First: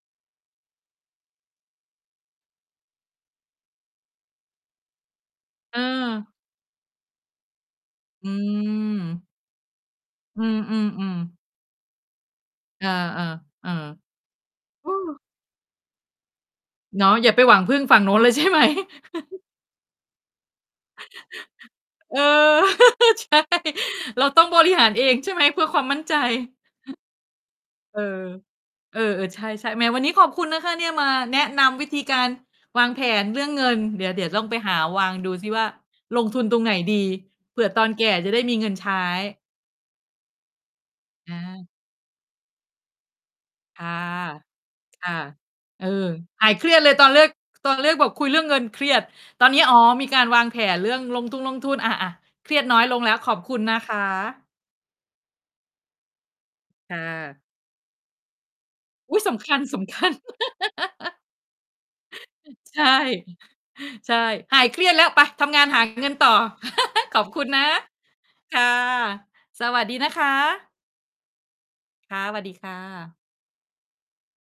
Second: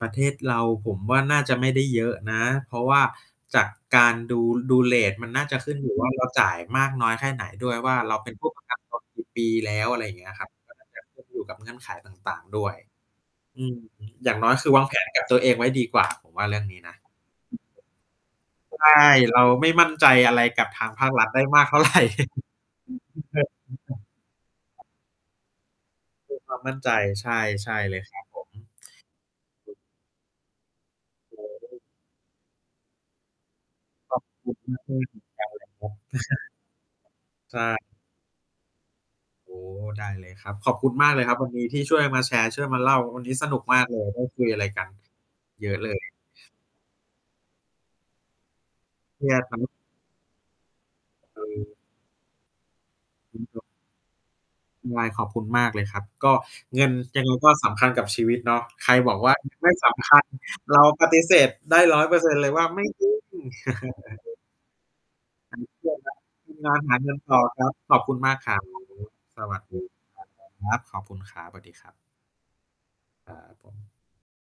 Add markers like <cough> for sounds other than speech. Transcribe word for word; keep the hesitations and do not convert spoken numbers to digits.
ประเทศเรา ผมว่าน่าจะไม่ได้เยอะนะ เพราะว่าจากการดู ดูเรต มันน่าจะ ขึ้นอยู่ว่า เราเออ จ่ายมากน้อยแค่ไหนด้วยว่า เรา อเืป็นผู้ประกันตนกีม ่ปี แล้ว อะไรอย่างเงี้ยอคืรับ ก็น่าจะอ ขึ้นๆ ๆ อยู่ กับเงื่อนไขต่าง ๆ ด้วย เออ อืม ๆ อย่างน้อย คือ วๆ โาอง้ แผน กับตัวเองไว้ดี กว่า ผมว่าเรื่องนี้นะ เนาะ อย่าไปหวังพึ่งฝั่งโน้นเลย ใช่ไหม ใช่ เร<chuckles> าไม่มั่นใจ อะไรกับทางภาครัฐได้มาก เท่าไ<chuckles> ร <laughs> เออ <laughs> ใช่ เราต้องบริหารเอง ใช่ไหม เพื่อความมั่นใจ มีคว<chuckles> าม มั่นใจ ใช่ ๆ เลเอยครัอ บผม เออ ๆ ใช่ ๆ แหม วันนี้ขอบคุณนะคะเนี่ยมาแนะน<unintelligible> ำวิธีการวางแผนเรื่องเงิน เดี๋ยขว อเดบี๋ยวต้อคงุไปณหมาาก ๆ เหมวางือนดูซิวก่ัา นเลยครับ ลงทุนตรงไหนดี? <chuckles> ใเชผื่อต่ อนแก่จะได้มีเงินใช้ โอ้โฮ ได้เลยครับ ขอบคุณมากเลยคอรับวันนีา ้ ที่ช่วยมาแชร์ ช่วยมาเล่า วันนี้สนุกมคาก ่ะ เลย ได้ คุยอะไรกัน ค่ะ เยอะ เออ เลย หายเครียดเลยตอนเลือก ตอนเลือกแบบคุยเรื่องเงินเครียด เนี่ยตอนครนัี้ บ อ๋อ มีการวางแผนเรื่องลงทองืลงทุม น อา ๆ เครียดน้อยลงแล้ว ขอบคุณ<unintelligible> นะคะ ไง ขอบคุณมากเลยครับ ก็เงิคน ่ยังไง ะ ก็สำคัญกับชีวิตเนาะ ใครบออุ๊กย! ว่สา ำเงคัินญ ไม่สสำคัำคญ ัญ เราปฏ<laughs> ิเสธได้ ร้อยเปอร์เซ็นต์ เลยว่า ใไชม่่ จริง <chuckles> ใช่ <chuckles> หายเครียดแล้ว ไปทำงาน หาเงินต<unintelligible> ่อ ทำงานหาเง<laughs> ิขนอบตคุ่อณนคะ รับ ขอบคุณมากครคั่บ ะ วันนี้สวัสสดวีัสดีนะครคับ คะ รับ ขอบคุณครับ สวัสดีครับ ค่ะ สวัสดีค่ะ ครับผม